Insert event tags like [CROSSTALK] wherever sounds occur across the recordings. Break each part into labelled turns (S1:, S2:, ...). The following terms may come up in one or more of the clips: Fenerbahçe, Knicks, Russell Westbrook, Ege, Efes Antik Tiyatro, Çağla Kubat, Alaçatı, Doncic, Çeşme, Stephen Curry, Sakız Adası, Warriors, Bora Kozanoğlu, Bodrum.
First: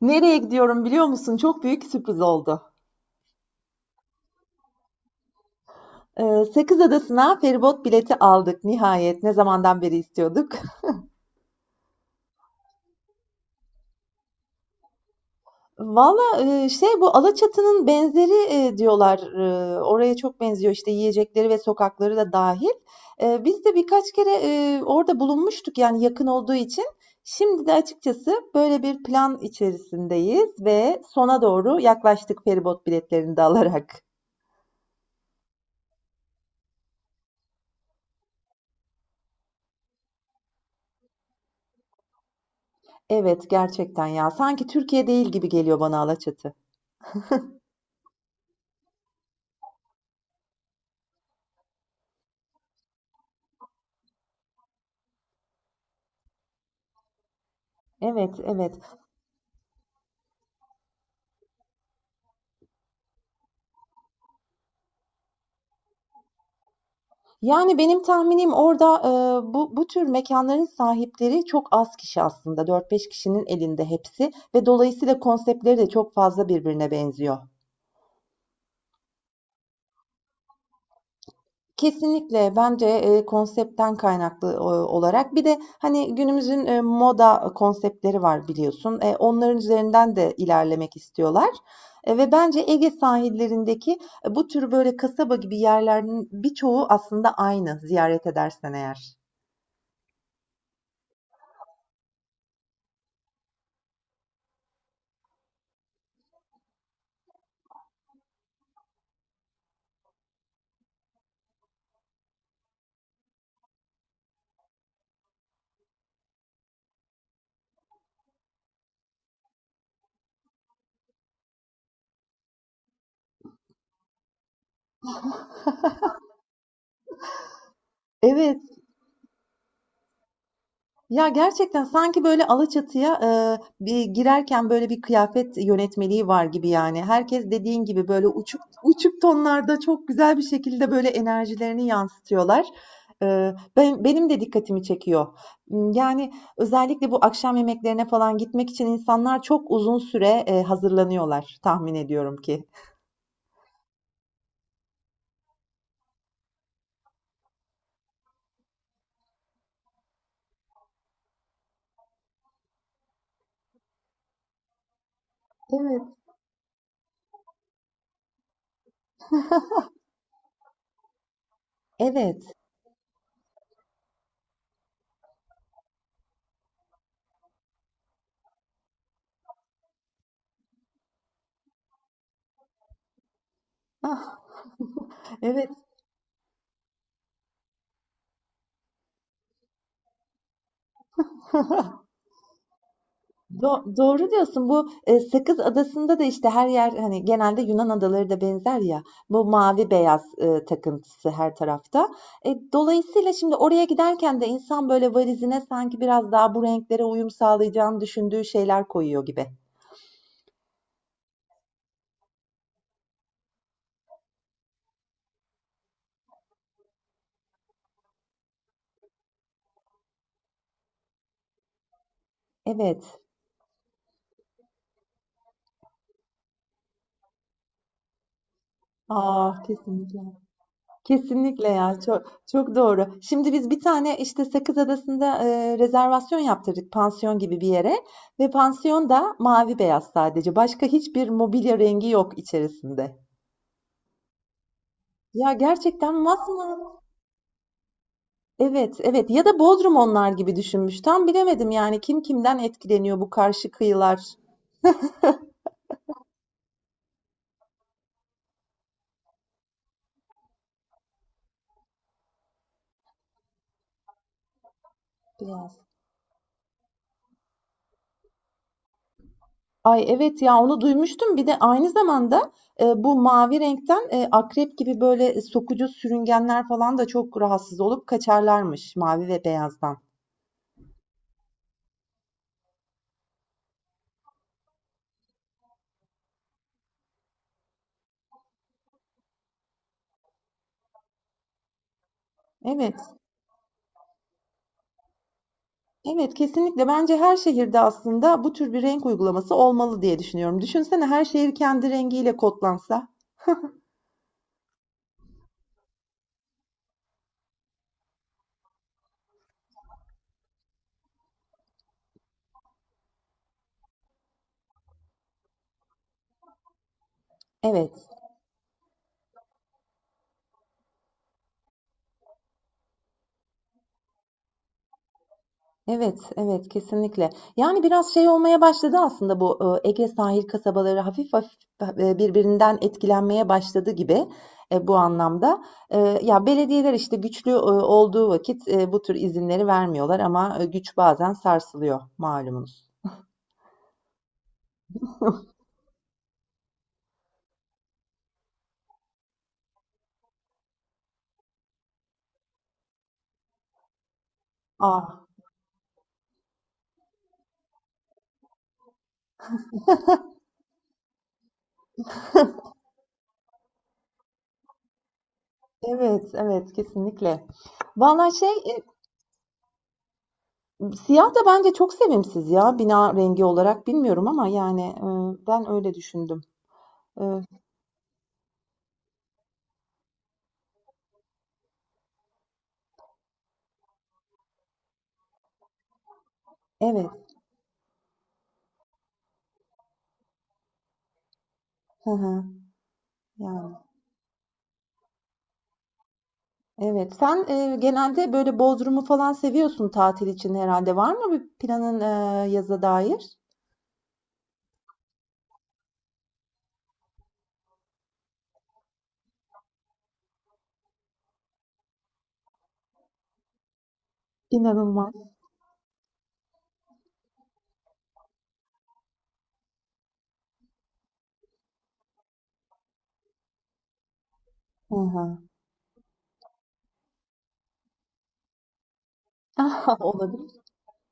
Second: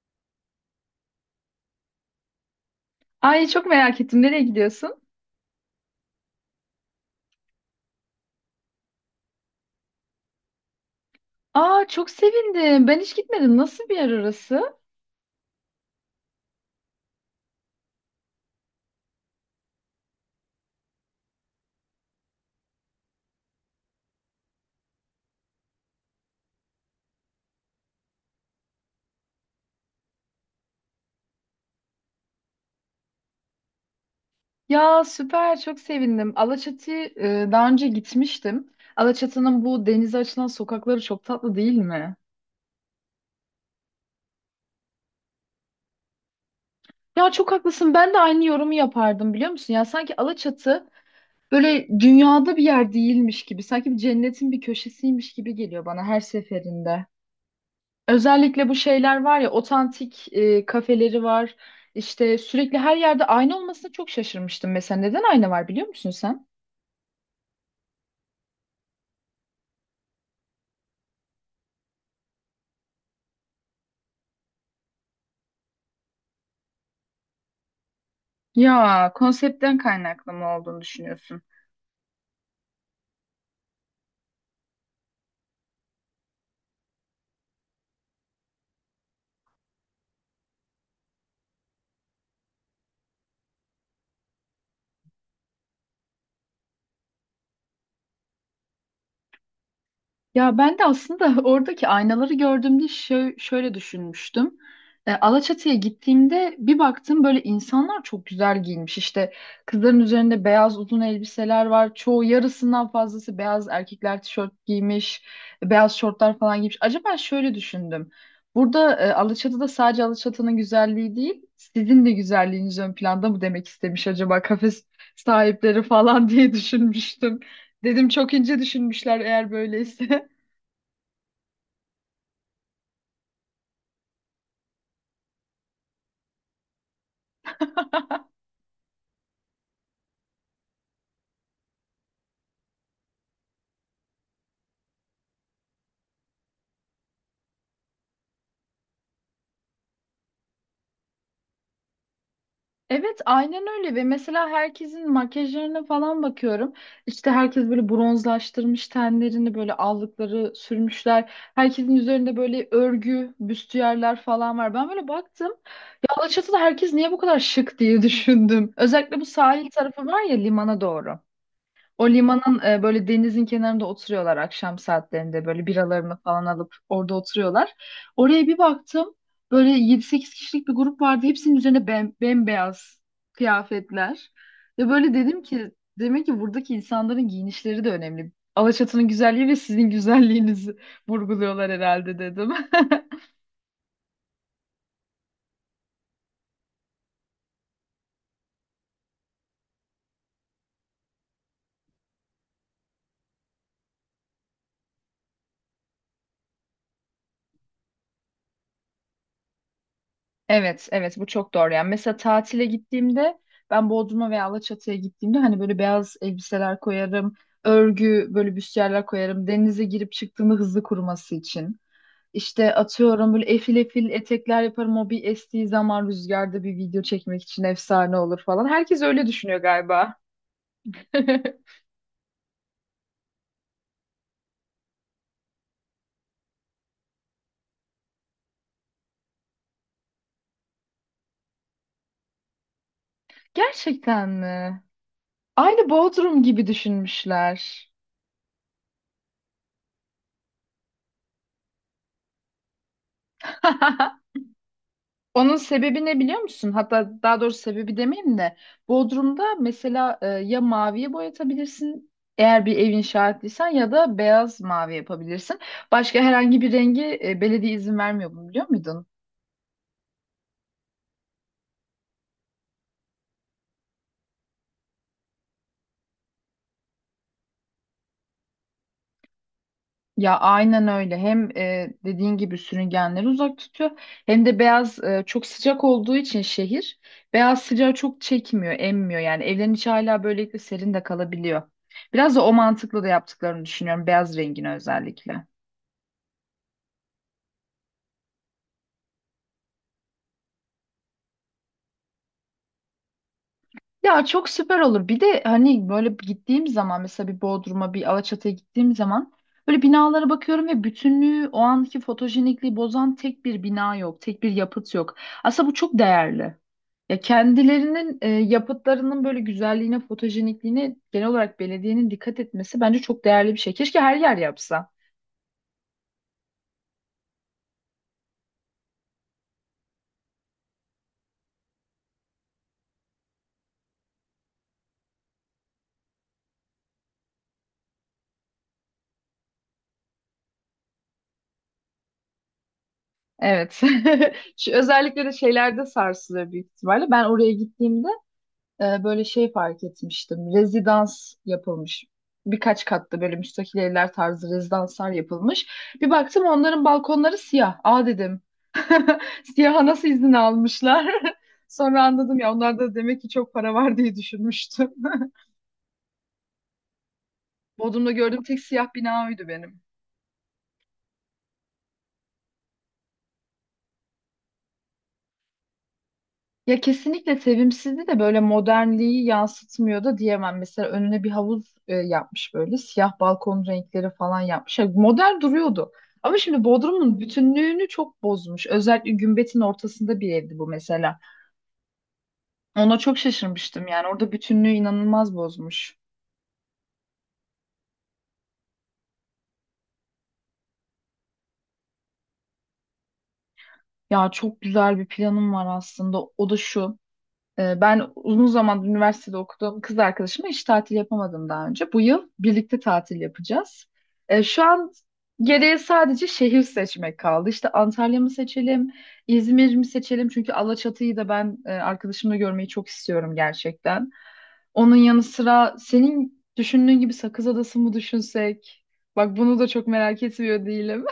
S1: Nereye gidiyorum biliyor musun? Çok büyük sürpriz oldu.
S2: Ay çok merak ettim. Nereye gidiyorsun?
S1: Sakız Adası'na feribot bileti aldık nihayet. Ne zamandan beri istiyorduk.
S2: Aa çok sevindim. Ben hiç gitmedim. Nasıl bir yer orası?
S1: [LAUGHS] Valla şey bu Alaçatı'nın benzeri diyorlar. Oraya çok benziyor işte yiyecekleri ve sokakları da dahil. Biz de birkaç kere orada bulunmuştuk yani yakın olduğu için. Şimdi de açıkçası böyle bir plan içerisindeyiz ve sona doğru yaklaştık feribot biletlerini de alarak.
S2: Ya süper çok sevindim. Alaçatı'ya daha önce gitmiştim. Alaçatı'nın bu denize açılan sokakları çok tatlı değil mi?
S1: Evet, gerçekten ya sanki Türkiye değil gibi geliyor bana Alaçatı.
S2: Ya çok haklısın. Ben de aynı yorumu yapardım biliyor musun? Ya sanki Alaçatı böyle dünyada bir yer değilmiş gibi. Sanki bir cennetin bir köşesiymiş gibi geliyor bana her seferinde.
S1: Evet,
S2: Özellikle bu
S1: evet.
S2: şeyler var ya otantik kafeleri var. İşte sürekli her yerde ayna olmasına çok şaşırmıştım mesela. Neden ayna var biliyor musun sen?
S1: Yani benim tahminim orada, bu tür mekânların sahipleri çok az kişi aslında, dört beş kişinin elinde hepsi ve dolayısıyla konseptleri de çok fazla birbirine benziyor.
S2: Ya konseptten kaynaklı mı olduğunu düşünüyorsun?
S1: Kesinlikle bence, konseptten kaynaklı, olarak bir de, hani, günümüzün, moda konseptleri var biliyorsun. Onların üzerinden de ilerlemek istiyorlar, ve bence Ege sahillerindeki, bu tür böyle kasaba gibi yerlerin birçoğu aslında aynı ziyaret edersen eğer.
S2: Ya ben de aslında [LAUGHS] oradaki aynaları gördüğümde şöyle düşünmüştüm. Alaçatı'ya gittiğimde bir baktım böyle insanlar çok güzel giyinmiş. İşte kızların üzerinde beyaz uzun elbiseler var. Çoğu yarısından fazlası beyaz erkekler tişört giymiş, beyaz şortlar falan giymiş. Acaba şöyle düşündüm. Burada Alaçatı'da sadece Alaçatı'nın güzelliği değil, sizin de güzelliğiniz ön planda mı demek istemiş acaba kafe sahipleri falan [LAUGHS] diye düşünmüştüm. Dedim çok ince
S1: Evet.
S2: düşünmüşler eğer böyleyse. [LAUGHS]
S1: Ya, gerçekten sanki böyle Alaçatı'ya, bir girerken böyle bir kıyafet yönetmeliği var gibi yani. Herkes dediğin gibi böyle uçuk uçuk tonlarda çok güzel bir şekilde böyle enerjilerini yansıtıyorlar. Benim de dikkatimi çekiyor. Yani özellikle bu akşam yemeklerine falan gitmek için insanlar çok uzun süre, hazırlanıyorlar tahmin ediyorum ki.
S2: Evet, aynen öyle ve mesela herkesin makyajlarına falan bakıyorum. İşte herkes böyle bronzlaştırmış tenlerini, böyle allıkları sürmüşler. Herkesin üzerinde böyle örgü, büstiyerler falan var. Ben böyle baktım.
S1: Evet.
S2: Ya Alaçatı'da herkes niye bu kadar şık diye [LAUGHS] düşündüm. Özellikle bu sahil tarafı var ya limana doğru. O
S1: Evet.
S2: limanın böyle denizin kenarında oturuyorlar akşam saatlerinde böyle biralarını falan alıp orada oturuyorlar. Oraya bir baktım böyle yedi sekiz kişilik bir grup vardı. Hepsinin üzerine bem bembeyaz kıyafetler.
S1: Ah.
S2: Ve böyle dedim
S1: Evet,
S2: ki demek ki buradaki insanların giyinişleri de önemli. Alaçatı'nın güzelliği ve sizin güzelliğinizi [LAUGHS] vurguluyorlar herhalde dedim.
S1: doğru diyorsun. Bu Sakız Adası'nda da işte her yer hani genelde Yunan adaları da benzer ya. Bu mavi beyaz takıntısı her tarafta. Dolayısıyla şimdi oraya giderken de insan böyle valizine sanki biraz daha bu renklere uyum sağlayacağını düşündüğü şeyler koyuyor gibi.
S2: Evet, evet bu çok doğru. Yani mesela tatile gittiğimde ben Bodrum'a veya Alaçatı'ya gittiğimde hani böyle beyaz elbiseler koyarım, örgü böyle büstiyerler koyarım. Denize girip çıktığımda hızlı kuruması için. İşte
S1: Evet.
S2: atıyorum böyle efil efil etekler yaparım. O bir estiği zaman rüzgarda bir video çekmek için efsane olur falan. Herkes öyle düşünüyor
S1: Aa,
S2: galiba.
S1: kesinlikle.
S2: [LAUGHS]
S1: Kesinlikle ya. Çok çok doğru. Şimdi biz bir tane işte Sakız Adası'nda rezervasyon yaptırdık pansiyon gibi bir yere ve pansiyon da mavi beyaz sadece. Başka hiçbir mobilya rengi yok içerisinde.
S2: Gerçekten mi?
S1: Ya
S2: Aynı
S1: gerçekten
S2: Bodrum gibi
S1: masmavi.
S2: düşünmüşler.
S1: Evet, evet. Ya da Bodrum onlar gibi düşünmüş. Tam bilemedim yani kim kimden etkileniyor bu karşı
S2: [LAUGHS]
S1: kıyılar.
S2: Onun sebebi ne biliyor musun? Hatta daha doğrusu sebebi demeyeyim de Bodrum'da mesela ya maviye boyatabilirsin eğer bir ev inşa ettiysen ya da beyaz mavi yapabilirsin. Başka herhangi bir rengi belediye izin vermiyor bunu biliyor muydun?
S1: Ay, evet ya, onu duymuştum. Bir de aynı zamanda, bu mavi renkten, akrep gibi böyle sokucu sürüngenler falan da çok rahatsız olup kaçarlarmış mavi ve beyazdan.
S2: Ya aynen öyle. Hem dediğin gibi sürüngenleri uzak tutuyor hem de beyaz çok sıcak olduğu için şehir beyaz sıcağı çok çekmiyor, emmiyor. Yani evlerin içi hala böylelikle serin de kalabiliyor. Biraz da o
S1: Evet,
S2: mantıkla da yaptıklarını düşünüyorum beyaz rengini özellikle.
S1: evet kesinlikle. Bence her şehirde aslında bu tür bir renk uygulaması olmalı diye düşünüyorum. Düşünsene her şehir kendi rengiyle kodlansa.
S2: Ya çok süper olur. Bir de hani böyle gittiğim zaman mesela bir Bodrum'a bir Alaçatı'ya gittiğim zaman böyle binalara bakıyorum ve bütünlüğü o anki fotojenikliği bozan tek bir bina yok. Tek bir yapıt yok. Aslında bu çok değerli. Ya
S1: Evet.
S2: kendilerinin yapıtlarının böyle güzelliğine, fotojenikliğine genel olarak belediyenin dikkat etmesi bence çok değerli bir şey. Keşke her yer yapsa.
S1: Evet, evet kesinlikle. Yani biraz şey olmaya başladı aslında bu Ege sahil kasabaları hafif hafif birbirinden etkilenmeye başladı gibi bu anlamda. Ya belediyeler işte güçlü olduğu vakit bu tür izinleri vermiyorlar ama güç bazen sarsılıyor malumunuz.
S2: Evet. [LAUGHS] Şu, özellikle de şeylerde sarsılıyor büyük ihtimalle. Ben oraya gittiğimde böyle şey fark etmiştim. Rezidans yapılmış. Birkaç katlı böyle müstakil evler tarzı rezidanslar
S1: Ah,
S2: yapılmış. Bir baktım onların balkonları siyah. Aa dedim. [LAUGHS] Siyaha nasıl izin almışlar? [LAUGHS] Sonra anladım ya onlar da demek ki çok para var diye düşünmüştüm. [LAUGHS]
S1: evet, evet kesinlikle.
S2: Bodrum'da
S1: Vallahi
S2: gördüğüm
S1: şey
S2: tek siyah bina oydu benim.
S1: siyah da bence çok sevimsiz ya bina rengi olarak bilmiyorum ama yani ben öyle düşündüm.
S2: Ya
S1: E,
S2: kesinlikle sevimsizdi de böyle modernliği yansıtmıyor da diyemem. Mesela önüne bir havuz yapmış böyle siyah balkon renkleri falan yapmış. Ya modern duruyordu. Ama şimdi Bodrum'un
S1: evet.
S2: bütünlüğünü çok bozmuş. Özellikle Gümbet'in ortasında bir evdi bu mesela.
S1: Hı hı,
S2: Ona çok
S1: yani.
S2: şaşırmıştım yani orada bütünlüğü inanılmaz bozmuş.
S1: Evet. Sen, genelde böyle Bodrum'u falan seviyorsun tatil için herhalde. Var mı bir planın, yaza dair?
S2: Ya çok güzel bir planım var aslında. O da şu. Ben uzun zamandır üniversitede okuduğum kız arkadaşıma hiç tatil yapamadım daha önce. Bu yıl birlikte tatil yapacağız. Şu an
S1: İnanılmaz.
S2: geriye sadece şehir seçmek kaldı. İşte Antalya mı seçelim, İzmir mi seçelim? Çünkü Alaçatı'yı da ben arkadaşımla görmeyi çok istiyorum gerçekten.
S1: Hı
S2: Onun yanı
S1: hı.
S2: sıra senin düşündüğün gibi Sakız Adası mı düşünsek? Bak bunu da çok
S1: [LAUGHS]
S2: merak
S1: Olabilir.
S2: etmiyor değilim.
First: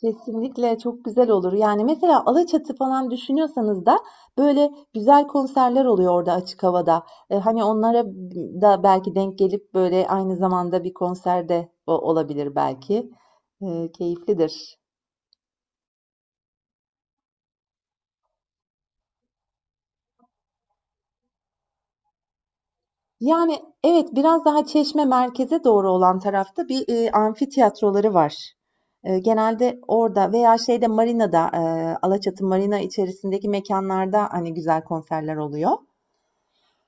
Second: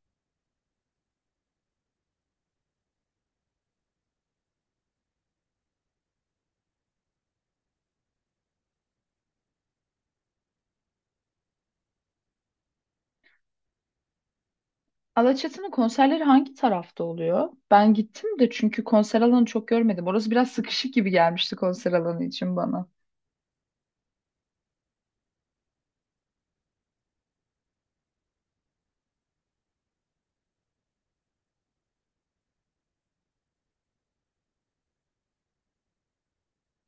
S1: Kesinlikle çok güzel olur. Yani, mesela Alaçatı falan düşünüyorsanız da böyle güzel konserler oluyor orada açık havada. Hani, onlara da belki denk gelip böyle aynı zamanda bir konserde o olabilir belki. Keyiflidir.
S2: Alaçatı'nın konserleri hangi tarafta oluyor? Ben gittim de çünkü konser alanı çok görmedim. Orası biraz sıkışık gibi gelmişti konser alanı için bana.
S1: Yani, evet, biraz daha Çeşme merkeze doğru olan tarafta bir, amfitiyatroları var. Genelde orada veya şeyde marinada, Alaçatı marina içerisindeki mekânlarda, hani, güzel konserler oluyor.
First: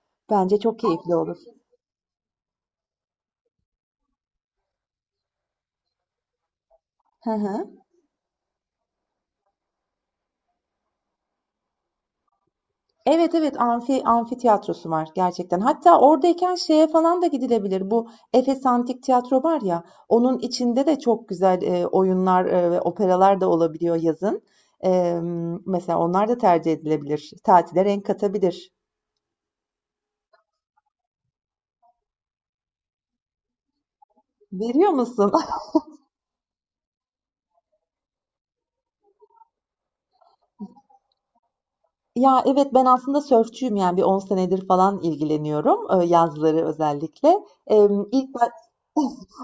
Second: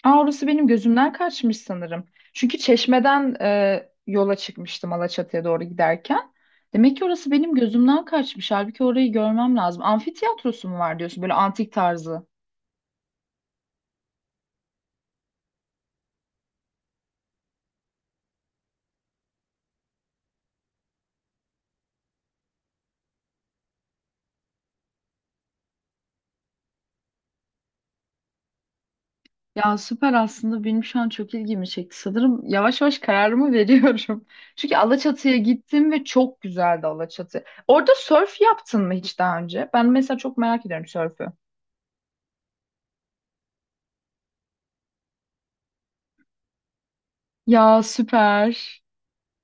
S2: Aa, orası
S1: Bence
S2: benim
S1: çok
S2: gözümden
S1: keyifli olur.
S2: kaçmış sanırım. Çünkü Çeşme'den yola çıkmıştım Alaçatı'ya doğru giderken. Demek ki orası
S1: Hı
S2: benim
S1: hı.
S2: gözümden kaçmış. Halbuki orayı görmem lazım. Amfitiyatrosu mu var diyorsun? Böyle antik tarzı.
S1: Evet, evet, amfitiyatrosu var gerçekten. Hatta oradayken şeye falan da gidilebilir. Bu Efes Antik Tiyatro var ya, onun içinde de çok güzel oyunlar ve operalar da olabiliyor yazın. Mesela onlar da tercih edilebilir. Tatile renk katabilir.
S2: Ya süper aslında benim şu an çok ilgimi çekti. Sanırım yavaş yavaş kararımı [LAUGHS] veriyorum. Çünkü
S1: Veriyor musun?
S2: Alaçatı'ya
S1: [LAUGHS]
S2: gittim ve çok güzeldi Alaçatı. Orada sörf yaptın mı hiç daha önce? Ben mesela çok merak ediyorum sörfü.
S1: Ya evet ben aslında sörfçüyüm yani bir 10 senedir falan ilgileniyorum yazları özellikle.
S2: Ya
S1: İlk
S2: süper.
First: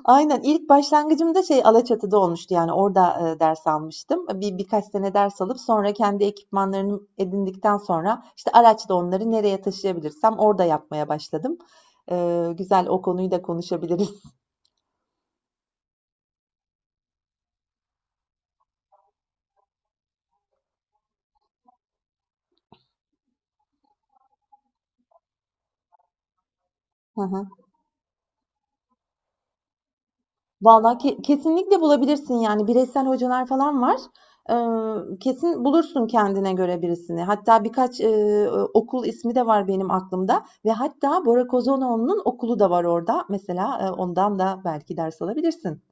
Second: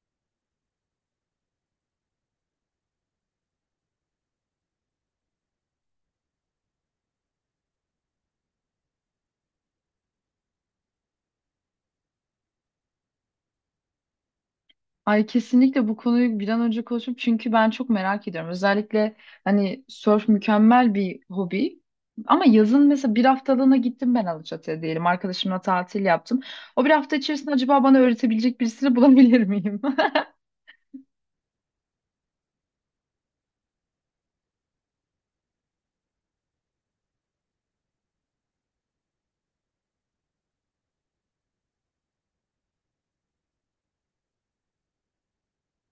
S1: Aynen, ilk başlangıcım da şey Alaçatı'da olmuştu, yani orada, ders almıştım. Birkaç sene ders alıp sonra kendi ekipmanlarını edindikten sonra, işte, araçla onları nereye taşıyabilirsem orada yapmaya başladım. Güzel, o konuyu da konuşabiliriz. [LAUGHS]
S2: Ay kesinlikle bu konuyu bir an önce konuşup çünkü ben çok merak ediyorum. Özellikle hani sörf mükemmel bir hobi. Ama yazın mesela bir haftalığına gittim ben Alaçatı'ya diyelim. Arkadaşımla tatil yaptım. O bir hafta
S1: Hı hı.
S2: içerisinde acaba bana öğretebilecek birisini bulabilir miyim? [LAUGHS]
S1: Vallahi kesinlikle bulabilirsin, yani, bireysel hocalar falan var. Kesin bulursun kendine göre birisini. Hatta birkaç, okul ismi de var benim aklımda ve hatta Bora Kozanoğlu'nun okulu da var orada. Mesela, ondan da belki ders alabilirsin.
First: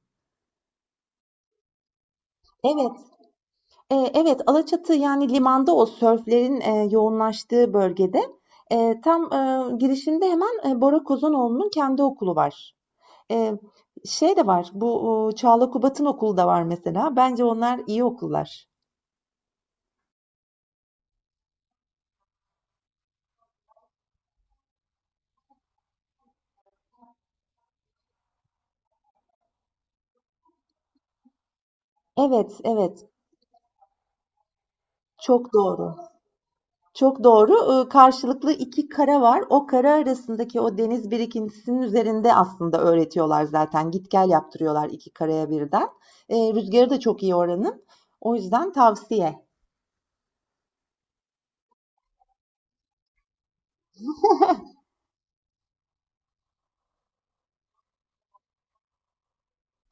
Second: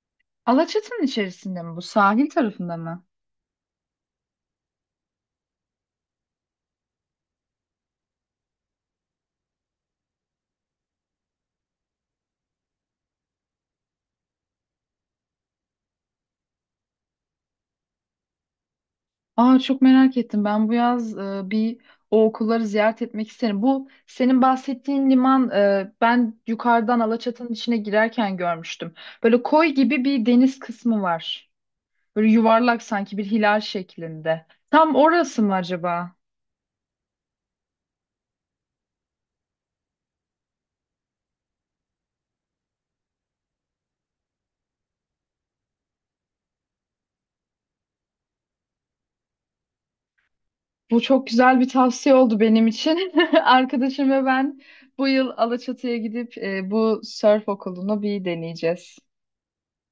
S2: Alaçatı'nın içerisinde mi bu? Sahil tarafında
S1: Evet,
S2: mı?
S1: evet, Alaçatı, yani, limanda o sörflerin, yoğunlaştığı bölgede. Tam, girişinde hemen, Bora Kozanoğlu'nun kendi okulu var. Eee, Şey de var, bu, Çağla Kubat'ın okulu da var mesela. Bence onlar iyi okullar.
S2: Aa çok merak ettim. Ben bu yaz bir o okulları ziyaret etmek isterim. Bu senin bahsettiğin liman ben yukarıdan Alaçatı'nın içine girerken görmüştüm. Böyle koy gibi bir deniz kısmı var. Böyle
S1: Evet,
S2: yuvarlak
S1: evet.
S2: sanki bir hilal şeklinde. Tam orası
S1: Çok
S2: mı
S1: doğru.
S2: acaba?
S1: Çok doğru. Karşılıklı iki kara var. O kara arasındaki o deniz birikintisinin üzerinde aslında öğretiyorlar zaten. Git gel yaptırıyorlar iki karaya birden. Rüzgarı da çok iyi oranın. O yüzden tavsiye.
S2: Bu çok güzel bir tavsiye oldu benim için. [LAUGHS] Arkadaşım ve ben bu yıl Alaçatı'ya gidip bu surf okulunu bir deneyeceğiz.